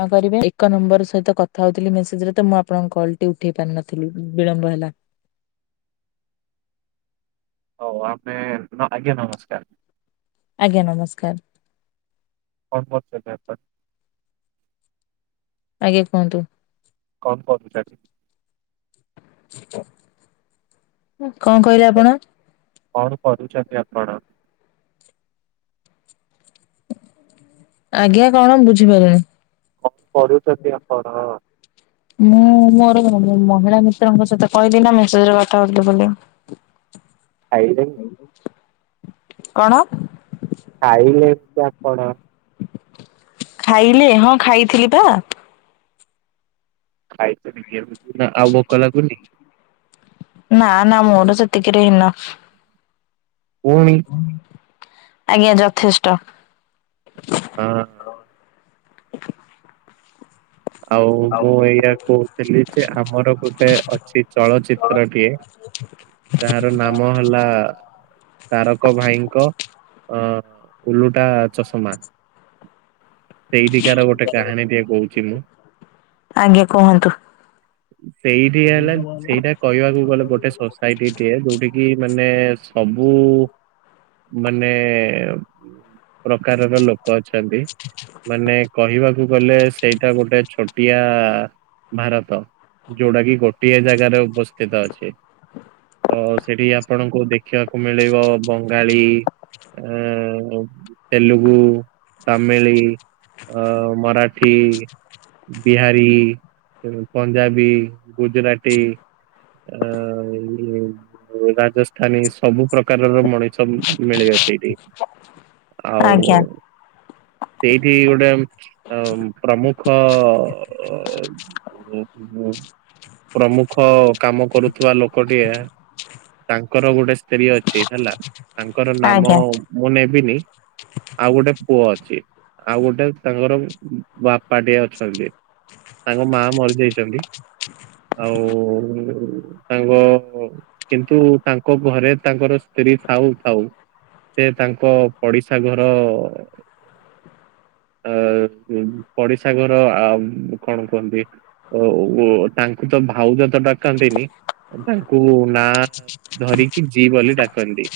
ହଁ କରିବେ ଏକ ନମ୍ବର ସହିତ କଥା ହଉଥିଲି ମେସେଜରେ ତ ମୁଁ ଆପଣଙ୍କ କଲ ଟି ଉଠେଇ ପାରିନଥିଲି ବିଳମ୍ବ ହେଲା। ହଉ ଆମେ ନ ଆଜ୍ଞା ନମସ୍କାର। ଆଜ୍ଞା ନମସ୍କାର। କଣ କରଚନ୍ତି ଆପଣ? ଆଜ୍ଞା କୁହନ୍ତୁ। କମ୍ କପି ଛାଡ଼ିଦେଇଚି। ଙ୍କ କହିଲେ ଆପଣ? କଣ କରୁଛନ୍ତି ଆପଣ? ଆଜ୍ଞା କଣ ବୁଝିପାଇଲିନି। ଙ୍କ କରଚନ୍ତି ଆପଣ? ମୁଁ ମୋର ମହିଳା ମିତ୍ରଙ୍କ ସହିତ କହିଲି ନା ମେସେଜରେ କଥା ହଉଥିଲି ବୋଲି। ଖାଇଚନ୍ତି କଣ? ଖାଇଲେ କି ଆପଣ? ଖାଇଲେ ହଁ ଖାଇଥିଲି ପା। ଖାଇଚନ୍ତି ଟିକେ ନା ଆଉ ଭୋକ ଲାଗୁନି ନା ନା ମୋର ସେତିକିରେ ଇନଫ୍। ପୁଣି ଆଜ୍ଞା ଯଥେଷ୍ଟ। ହଁଅ। [inaudible] ଆଉ ମୁଁ ଏଇଆ କହୁଥିଲି ଯେ ଆମର ଗୋଟେ ଅଛି ଚଳଚିତ୍ରଟିଏ ତାର ନାମ ହେଲା ତାରକ ଭାଇଙ୍କ ଅ ଉଲୁଟା ଚଷମା। ସେଇଠିକାର ଗୋଟେ କାହାଣୀ ଟିଏ କହୁଛି ମୁଁ। ଆଜ୍ଞା କୁହନ୍ତୁ। ସେଇଠି ହେଲାନ୍ ସେଇଟା କହିବାକୁ ଗଲେ ଗୋଟେ ସୋସାଇଟିଏ ଯୋଉଠ କିି ମାନେ ସବୁ ମାନେ ପ୍ରକାରର ଲୋକ୍ ଲୋକ ଅଛନ୍ତି, ମାନେ କହିବାକୁ ଗଲେ ସେଇଟା ଗୋଟେ ଛୋଟିଆ ଭାରତ ଯୋଉଟା କି ଗୋଟିଏ ଜାଗାରେ ଉପସ୍ଥିତ ଅଛି। ତ ସେଠି ଆପଣଙ୍କୁ ଦେଖିବାକୁ ମିଳିବ ବଙ୍ଗାଳୀ ଏଁ ତେଲୁଗୁ, ତାମିିଲି ଅ ମରାଠି ବିହାରୀ, ପଞ୍ଜାବୀ, ଗୁଜୁରାଟି ଆ ଏଇଲି ଏଇ ରାଜସ୍ଥାନୀ ସବୁ ପ୍ରକାରର ମଣିଷ ମିଳିବ ସେଇଠି ଆଉ ଆଜ୍ଞା ସେଇଠି ଗୋଟେ ଅ ପ୍ରମୁଖ ଅ ଓ ହ ହୁ ପ୍ରମୁଖ କାମ କରୁଥିବା ଲୋକଟିଏ ତାଙ୍କର ଗୋଟେ ସ୍ତ୍ରୀ ଅଛି ହେଲା ତାଙ୍କର ନାମ ଆଜ୍ଞା ମୁଁ ନେବିନି ଆଉ ଗୋଟେ ପୁଅ ଅଛି ଆଉ ଗୋଟେ ତାଙ୍କର ବାପାଟିଏ ଅଛନ୍ତି। ତାଙ୍କ ମା ମରିଯାଇଛନ୍ତି ଆଉ ତାଙ୍କ କିନ୍ତୁ ତାଙ୍କ ଘରେ ତାଙ୍କର ସ୍ତ୍ରୀ ଥାଉ ଥାଉ ସେ ତାଙ୍କ ପଡିଶା ଘର ଅ ପଡ଼ିଶା ଘର ଆ କଣ କୁହନ୍ତି ଅ ଓ ତାଙ୍କୁ ତ ଭାଉଜ ତ ଡାକନ୍ତିନି ତାଙ୍କୁ ନା ଧରିକି ଯି ବୋଲି ଡାକନ୍ତି।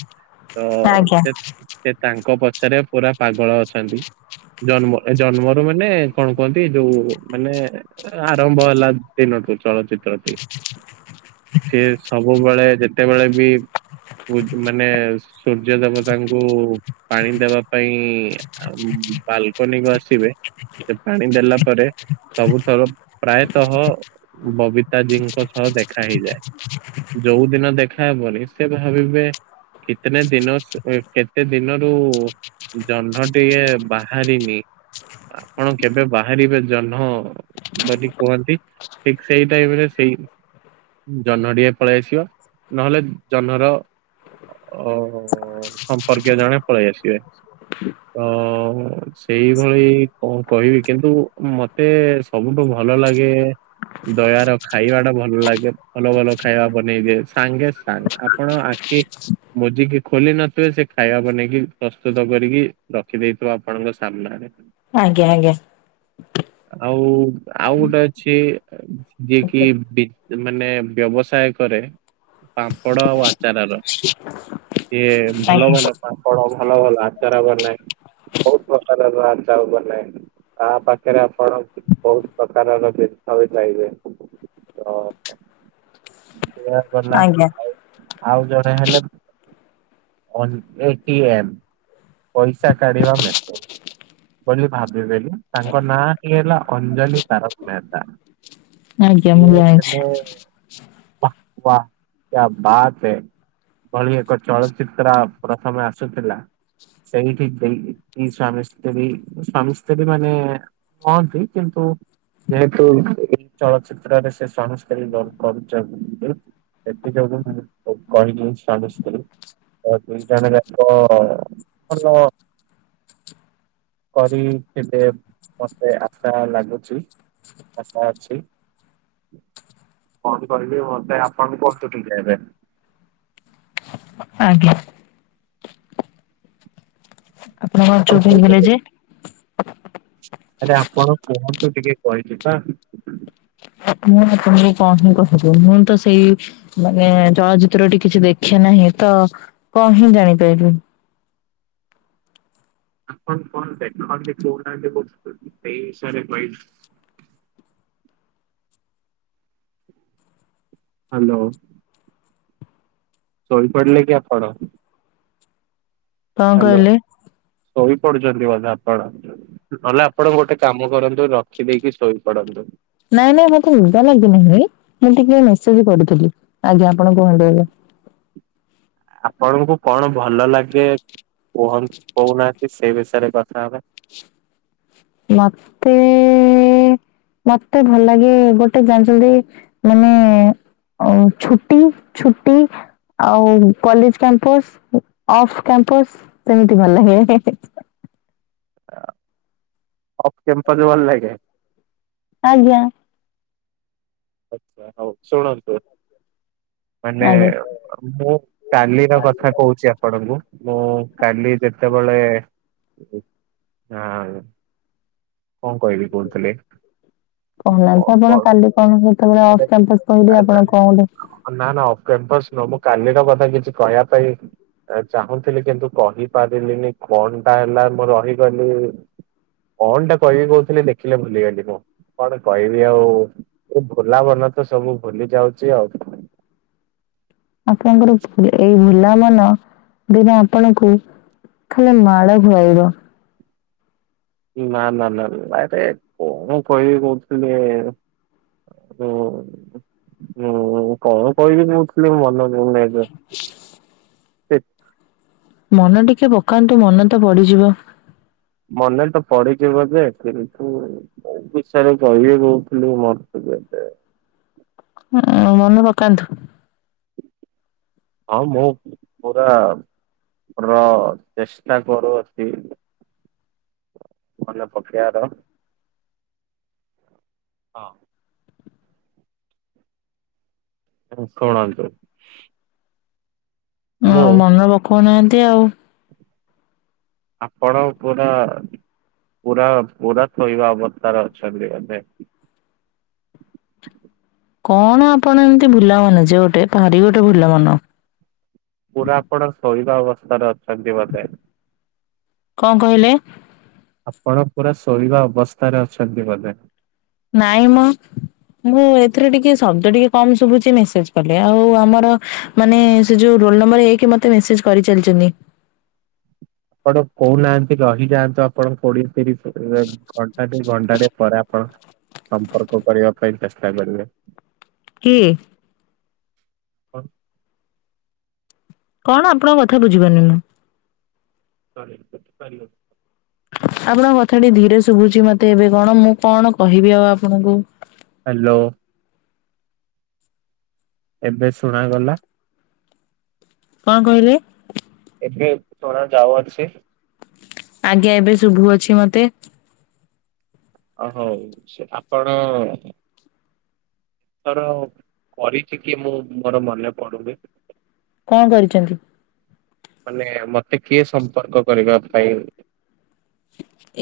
ଅ ଆଜ୍ଞା। ସେ ସେ ତାଙ୍କ ପଛରେ ପୁରା ପାଗଳ ଅଛନ୍ତି। ଜନ୍ମ ଜନ୍ମରୁ ମାନେ କଣ କୁହନ୍ତି ଯୋଉ ମାନେ ଆରମ୍ଭ ହେଲା ଦିନଠୁ ଚଳଚିତ୍ର ଟି ସିଏ ସବୁବେଳେ ଯେତେବେଳେ ବି ବୁ ମାନେ ସୂର୍ଯ୍ୟ ଦେବତାଙ୍କୁ ପାଣି ଦେବା ପାଇଁ ବାଲକନି କୁ ଆସିବେ ସେ ପାଣି ଦେଲା ପରେ ସବୁଥର ପ୍ରାୟତଃ ବବିତାଜୀଙ୍କ ସହ ଦେଖା ହେଇଯାଏ। ଯୋଉ ଦିନ ଦେଖାହବନି ସେ ଭାବିବେ କିତନେ ଦିନୋ ସ କେତେ ଦିନରୁ ଜହ୍ନ ଟିକେ ବାହାରିନି ଆପଣ କେବେ ବାହାରିବେ? ଜହ୍ନ ବୋଲି କୁହନ୍ତି ଠିକ ସେଇ ଟାଇମ ରେ ସେଇ ଜହ୍ନ ଟିକେ ପଳେଇ ଆସିବା ନହେଲେ ଜହ୍ନର ଅ ସମ୍ପର୍କୀୟ ଜଣେ ପଳେଇ ଆସିବେ। ତ ସେଇଭଳି କଣ କହିବି କିନ୍ତୁ ମତେ ସବୁଠୁ ଭଲ ଲାଗେ ଦୟାର ଖାଇବା ଟା ଭଲ ଲାଗେ ଭଲ ଭଲ ଖାଇବା ବନେଇଦିଏ ସାଙ୍ଗେ ସାଙ୍ଗେ ଆପଣ ଆଖି ମୋଜିକି ଖୋଲି ନଥିବେ ସେ ଖାଇବା ବନେଇକି ପ୍ରସ୍ତୁତ କରିକି ରଖିଦେଇଥିବ ଆପଣଙ୍କ ସାମ୍ନାରେ। ଆଜ୍ଞା ଆଜ୍ଞା। ଆଉ ଆଉ ଗୋଟେ ଅଛି। ଯିଏ କି ବି ମାନେ ବ୍ୟବସାୟ କରେ। ପାମ୍ପଡ ଆଉ ଆଚାର ର। ସିଏ ଭଲ ଭଲ ପାମ୍ପଡ ଭଲ ଭଲ ଆଚାର ବନାଏ। ବହୁତ ପ୍ରକାର ଆଚାର ବନାଏ ତା ପା ଖରେ ଆପଣ ବହୁତ ପ୍ରକାରର ଜିନିଷ ବି ପାଇବେ ତ ସିଏ ଗଲା ଆଜ୍ଞା ଆଜ୍ଞା ଆଉ ଆଉ ଜଣେ ହେଲେ ଅନ ଏ ଟି ଏମ ପଇସା କାଢିବା ମେସିନ। ବୋଲି ଭାବଦେଲି ତାଙ୍କ ନାଁ ଟି ହେଲା ଅଞ୍ଜଳି ତାରକ ମେହେତା। ଆଜ୍ଞା ମୁଁ ଜାଣିଛି। ଆହ୍ ୱା କ୍ୟା ବାତ୍ ହେ। ଭଳି ଏକ ଚଳଚିତ୍ର ପ୍ରଥମେ ଆସୁଥିଲା। ସେଇଠି ସେଇ ସୁଆମୀ ସ୍ତ୍ରୀ ସୁଆମୀ ସ୍ତ୍ରୀ ମାନେ କହନ୍ତି କିନ୍ତୁ ଯେହେତୁ ଏଇ ଚଳଚିତ୍ରରେ ସେ ସ୍ୱାମୀ ସ୍ତ୍ରୀ ରୋଲ୍ କରୁଚନ୍ତି। [unintelligible] ସେଥି ଯୋଗୁଁ ମୁଁ କହିଲି ସ୍ୱାମୀ ସ୍ତ୍ରୀ। ହଁ ଦି ଜଣ ଯାକ ଭଲ କରି କେବେ ମତେ ଆଶା ଲାଗୁଚି ଆଶା ଅଛି। କଣ କହିବି ମତେ ଆପଣ କୁହନ୍ତୁ ଟିକେ ଏବେ। ଆଜ୍ଞା। ତୁମେ କଣ ଆପଣ ଚୁପ୍ ହେଇଗଲେ କହିପାରିବେ? ଯେ? ଆରେ ଆପଣ କୁହନ୍ତୁ ଟିକେ କହିଲି ପା। ମୁଁ ଆପଣଙ୍କୁ କଣ ହିଁ କହିବି ମୁଁ ତ ସେଇ ମାନେ ଚଳଚିତ୍ର ଟିକେ କିଛି ଦେଖେ ନାହିଁ ତ କଣ ହିଁ ଜାଣିପାରିବି। ଆପଣ କଣ ଦେଖନ୍ତି କହୁନାହାନ୍ତି ମୁଁ ସେଇ ବିଷୟରେ କହିବି। ହାଲୋ। ଶୋଇପଡିଲେ କି ଆପଣ? କଣ ହାଲୋ କହିଲେ ଶୋଇପଡୁଛନ୍ତି ବୋଧେ ଆପଣ? ନହେଲେ ଆପଣ ଗୋଟେ କାମ କରନ୍ତୁ ରଖିଦେଇକି ଶୋଇପଡ଼ନ୍ତୁ। ନାଇଁ ନାଇଁ ମତେ ନିଦ ଲାଗି ନାହିଁ ମୁଁ ଟିକେ ମେସେଜ କରୁଥିଲି, ଆଜ୍ଞା ଆପଣ କୁହନ୍ତୁ ଏବେ। ଆପଣଙ୍କୁ କଣ ଭଲ ଲାଗେ କୁହନ କହୁନାହାନ୍ତି ସେଇ ବିଷୟରେ କଥା ହବା। ମତେ ମତେ ଭଲ ଲାଗେ ଗୋଟେ ଜାଣିଛନ୍ତି ମାନେ ଓ ଛୁଟି ଛୁଟି ଆଉ କଲେଜ କ୍ୟାମ୍ପସ, ଅଫ କ୍ୟାମ୍ପସ ସେମିତି ଭଲ ଲାଗେ। ହେ ହେ ହେ। ଅ ଅଫ୍ କ୍ୟାମ୍ପସ ଭଲ ଲାଗେ? ଆଜ୍ଞା। ଆଚ୍ଛା, ହଉ ଶୁଣନ୍ତୁ? ମାନେ ଆଜ୍ଞା। ମୁଁ କାଲିର କଥା କହୁଛି ଆ ଆପଣଙ୍କୁ ମୁଁ କାଲି ଯେତେବେଳେ ଅଁ କଁ କହିବି କହୁଥିଲେ? କହୁନାହାନ୍ତି ଆପଣ କାଲି କଣ ସେତେବେଳେ ଅଫ୍ କ୍ୟାମ୍ପସ କହିଲେ ମାନେ ଆପଣ କଣ ଗୋଟେ ନା ନା ଅଫ୍ କ୍ୟାମ୍ପସ ନୁହଁ ମୁଁ କାଲିର କଥା କିଛି କହିବା ପାଇଁ ଚାହୁଁଥିଲି କିନ୍ତୁ କହିପାରିଲିନି କଣ ଟା ହେଲା ମୁଁ ରହିଗଲି। କଣଟା କହିବି କହୁଥିଲି ଦେଖିଲେ ଭୁଲିଗଲି ମୁଁ କଣ କହିବି ଆଉ। ଭୁଲା ମନ ତ ସବୁ ଭୁଲି ଯାଉଚି ଆଉ। ଆପଣଙ୍କର ଭୁଲା ଏଇ ଭୁଲା ମନ ଦିନେ ଆପଣଙ୍କୁ ଖାଲି ମାଡ଼ ଖାଇବ। ନା ନା ନା ଆରେ କଣ କହିବି କହୁଥିଲି। ହୁଁ ହୁଁ କଣ କହିବି କହୁଥିଲି ମନେପଡୁ ନାହିଁ ଏବେ। [unintelligible] ସେ ମନ ଟିକେ ପକାନ୍ତୁ ମନେ ତ ପଡିଯିବ। ମନେ ତ ପଡିଯିବ ଯେ କିନ୍ତୁ କୋଉ ବିଷୟରେ କହିବି କହୁଥିଲି [unintelligible] ହୁଁ, ମନେ ପକାନ୍ତୁ। ହଁ ମୁଁ ପୁରା ପ୍ର ଚେଷ୍ଟା କରୁଅଛି। ମନେପକେଇଆର, ହଁ। ଶୁଣନ୍ତୁ। ଉଁ, ମୁଁ ମନେ ପକଉନାହାନ୍ତି ଆଉ। ଆପଣ ପୁରା ପୁରା ପୁରା ସୋଇବା ଅବସ୍ଥାରେ ଅଛନ୍ତି ବୋଧେ। କଣ ଆପଣ ଏମିତି ଭୁଲାମନ ଯେ ଗୋଟେ, ଭାରି ଗୋଟେ ଭୁଲାମନ। ପୁରା ଆପଣ ଶୋଇବା ଅବସ୍ଥାରେ ଅଛନ୍ତି ବୋଧେ। କଁ କହିଲେ? ଆପଣ ପୁରା ଶୋଇବା ଅବସ୍ଥାରେ ଅଛନ୍ତି ବୋଧେ। ନାଇଁ ମ। ମୁଁ ଏଥିରେ ଟିକେ ଶବ୍ଦ ଟିକେ କମ ଶୁବୁଚି ମେସେଜ କଲେ ଆଉ ଆମର ମାନେ ସେ ଯୋଉ ରୋଲ ନମ୍ବର ଏକେ ମତେ ମେସେଜ କରିଚାଲିଛନ୍ତି। ଆପଣ କହୁନାହାନ୍ତି ରହିଯାଆନ୍ତୁ ଆପଣ କୋଉଢି? ତିରିସ୍ ଘଣ୍ଟାଟେ ଘଣ୍ଟାଟେ ପରେ ଆପଣ ସମ୍ପର୍କ କରିବା ପାଇଁ ଚେଷ୍ଟା କରିବେ। କିଏ? କଣ ଆପଣଙ୍କ କଥା ବୁଝିପାରୁନି ମୁଁ? [unintelligible] ଆପଣଙ୍କ କଥା ଟିକେ ଧୀରେ ଶୁବୁଚି ମତେ ଏବେ କଣ ମୁଁ କଣ କହିବି ଆଉ ଆପଣଙ୍କୁ। ହାଲୋ। ଏବେ ଶୁଣାଗଲା? କଁ କହିଲେ? ଏବେ ଶୁଣାଯାଉଅଛି? ଆଜ୍ଞା ଏବେ ଶୁଭୁ ଅଛି ମତେ। ଅ ହଉ ସେ ଆପଣ ତର କରିଚି କି ମୁଁ ମୋର ମନେ ପଡୁନି। କଁ କରିଚନ୍ତି? ମାନେ ମତେ କିଏ ସମ୍ପର୍କ କରିବା ପାଇଁ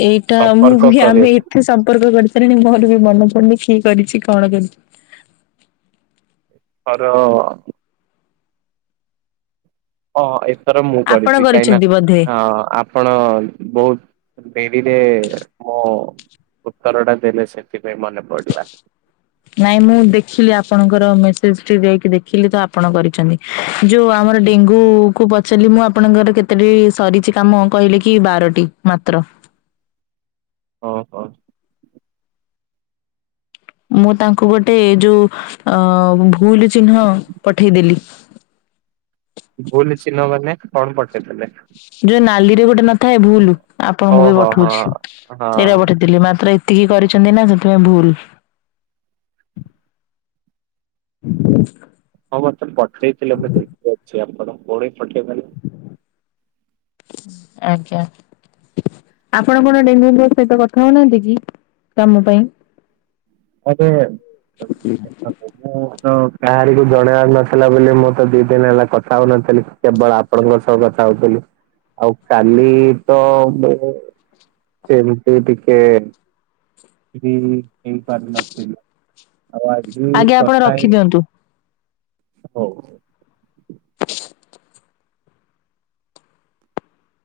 ଏଇଟା ମୁଁ ସମ୍ପର୍କ ବି ଆମେ କରିଛି ଏତେ ସମ୍ପର୍କ କରି ସାରିଲିଣି ମୋର ବି ମନ ପଡୁନି କିଏ କରିଚି କଣ କରିଚି। ଅର ହଁ ଏଥର ମୁଁ ଆପଣ କରିଚି କାହିଁକିନା କରିଛନ୍ତି ବୋଧେ? ଅ ଆପଣ ଅ ବହୁତ୍ ଡେରିରେ ମୋ ଉତ୍ତର ଟା ଦେଲେ ସେଥିପାଇଁ ମନେ ପଡିଲା। ନାଇଁ ମୁଁ ଦେଖିଲି ଆପଣଙ୍କର ମେସେଜ୍ ଟି ଯାଇକି ଦେଖିଲି ତ ଆପଣ କରିଚନ୍ତି। ଯଉ ଆମର ଡେଙ୍ଗୁ କୁ ପଚାରିଲି ମୁଁ ଆପଣଙ୍କର କେତେଟି ସରିଚି କାମ କହିଲେ କି ବାରଟି। ମାତ୍ର। ଓହୋ। ମୁଁ ତାଙ୍କୁ ଗୋଟେ ଏ ଯଉ ଅ ଭୁଲୁ ଚିହ୍ନ ପଠେଇଦେଲି। ଭୁଲୁ ଚିହ୍ନ ମାନେ କଣ ପଠେଇଦେଲେ? ଯଉ ନାଲିରେ ଗୋଟେ ନଥାଏ ଭୁଲୁ ଆପଣଙ୍କୁ ବି ଓହୋ ହଁ ପଠଉଚି ହଁ ସେଟା ହଁ ପଠେଇଥିଲି ମାତ୍ର ଏତିକି କରିଚନ୍ତି ନା ସେଥିପାଇଁ ଭୁଲ୍। ହଁ ମତେ ବି ପଠେଇଥିଲେ ମୁଁ ଦେଖି ଅଛି ଆପଣ ପୁଣି ପଠେଇ ଦେଲେ? ଆଜ୍ଞା। ଆପଣ କଣ ଡେଙ୍ଗୁ ଙ୍କ ସହିତ କଥା ହଉନାହାନ୍ତି କି କାମ ପାଇଁ? ଏବେ [inaudible] ମୁଁ ତ କାହାରିକୁୁ ଜଣେଇବାର ନଥିଲା ବୋଲି ମୁଁ ତ ଦି ଦିନ ହେଲା କଥା ହଉନଥିଲି। କେବଳ ଆପଣଙ୍କ ସହ କଥା ହଉଥିଲି। ଆଉ କାଲି ତ ମୁ ସେମିତି ଟିକେ ବି ପାରିନଥିଲି। ଆଉ ଆଜି ଆଜ୍ଞା ଆପଣ କଥା ରଖିଦିଅନ୍ତୁ। [unintelligible]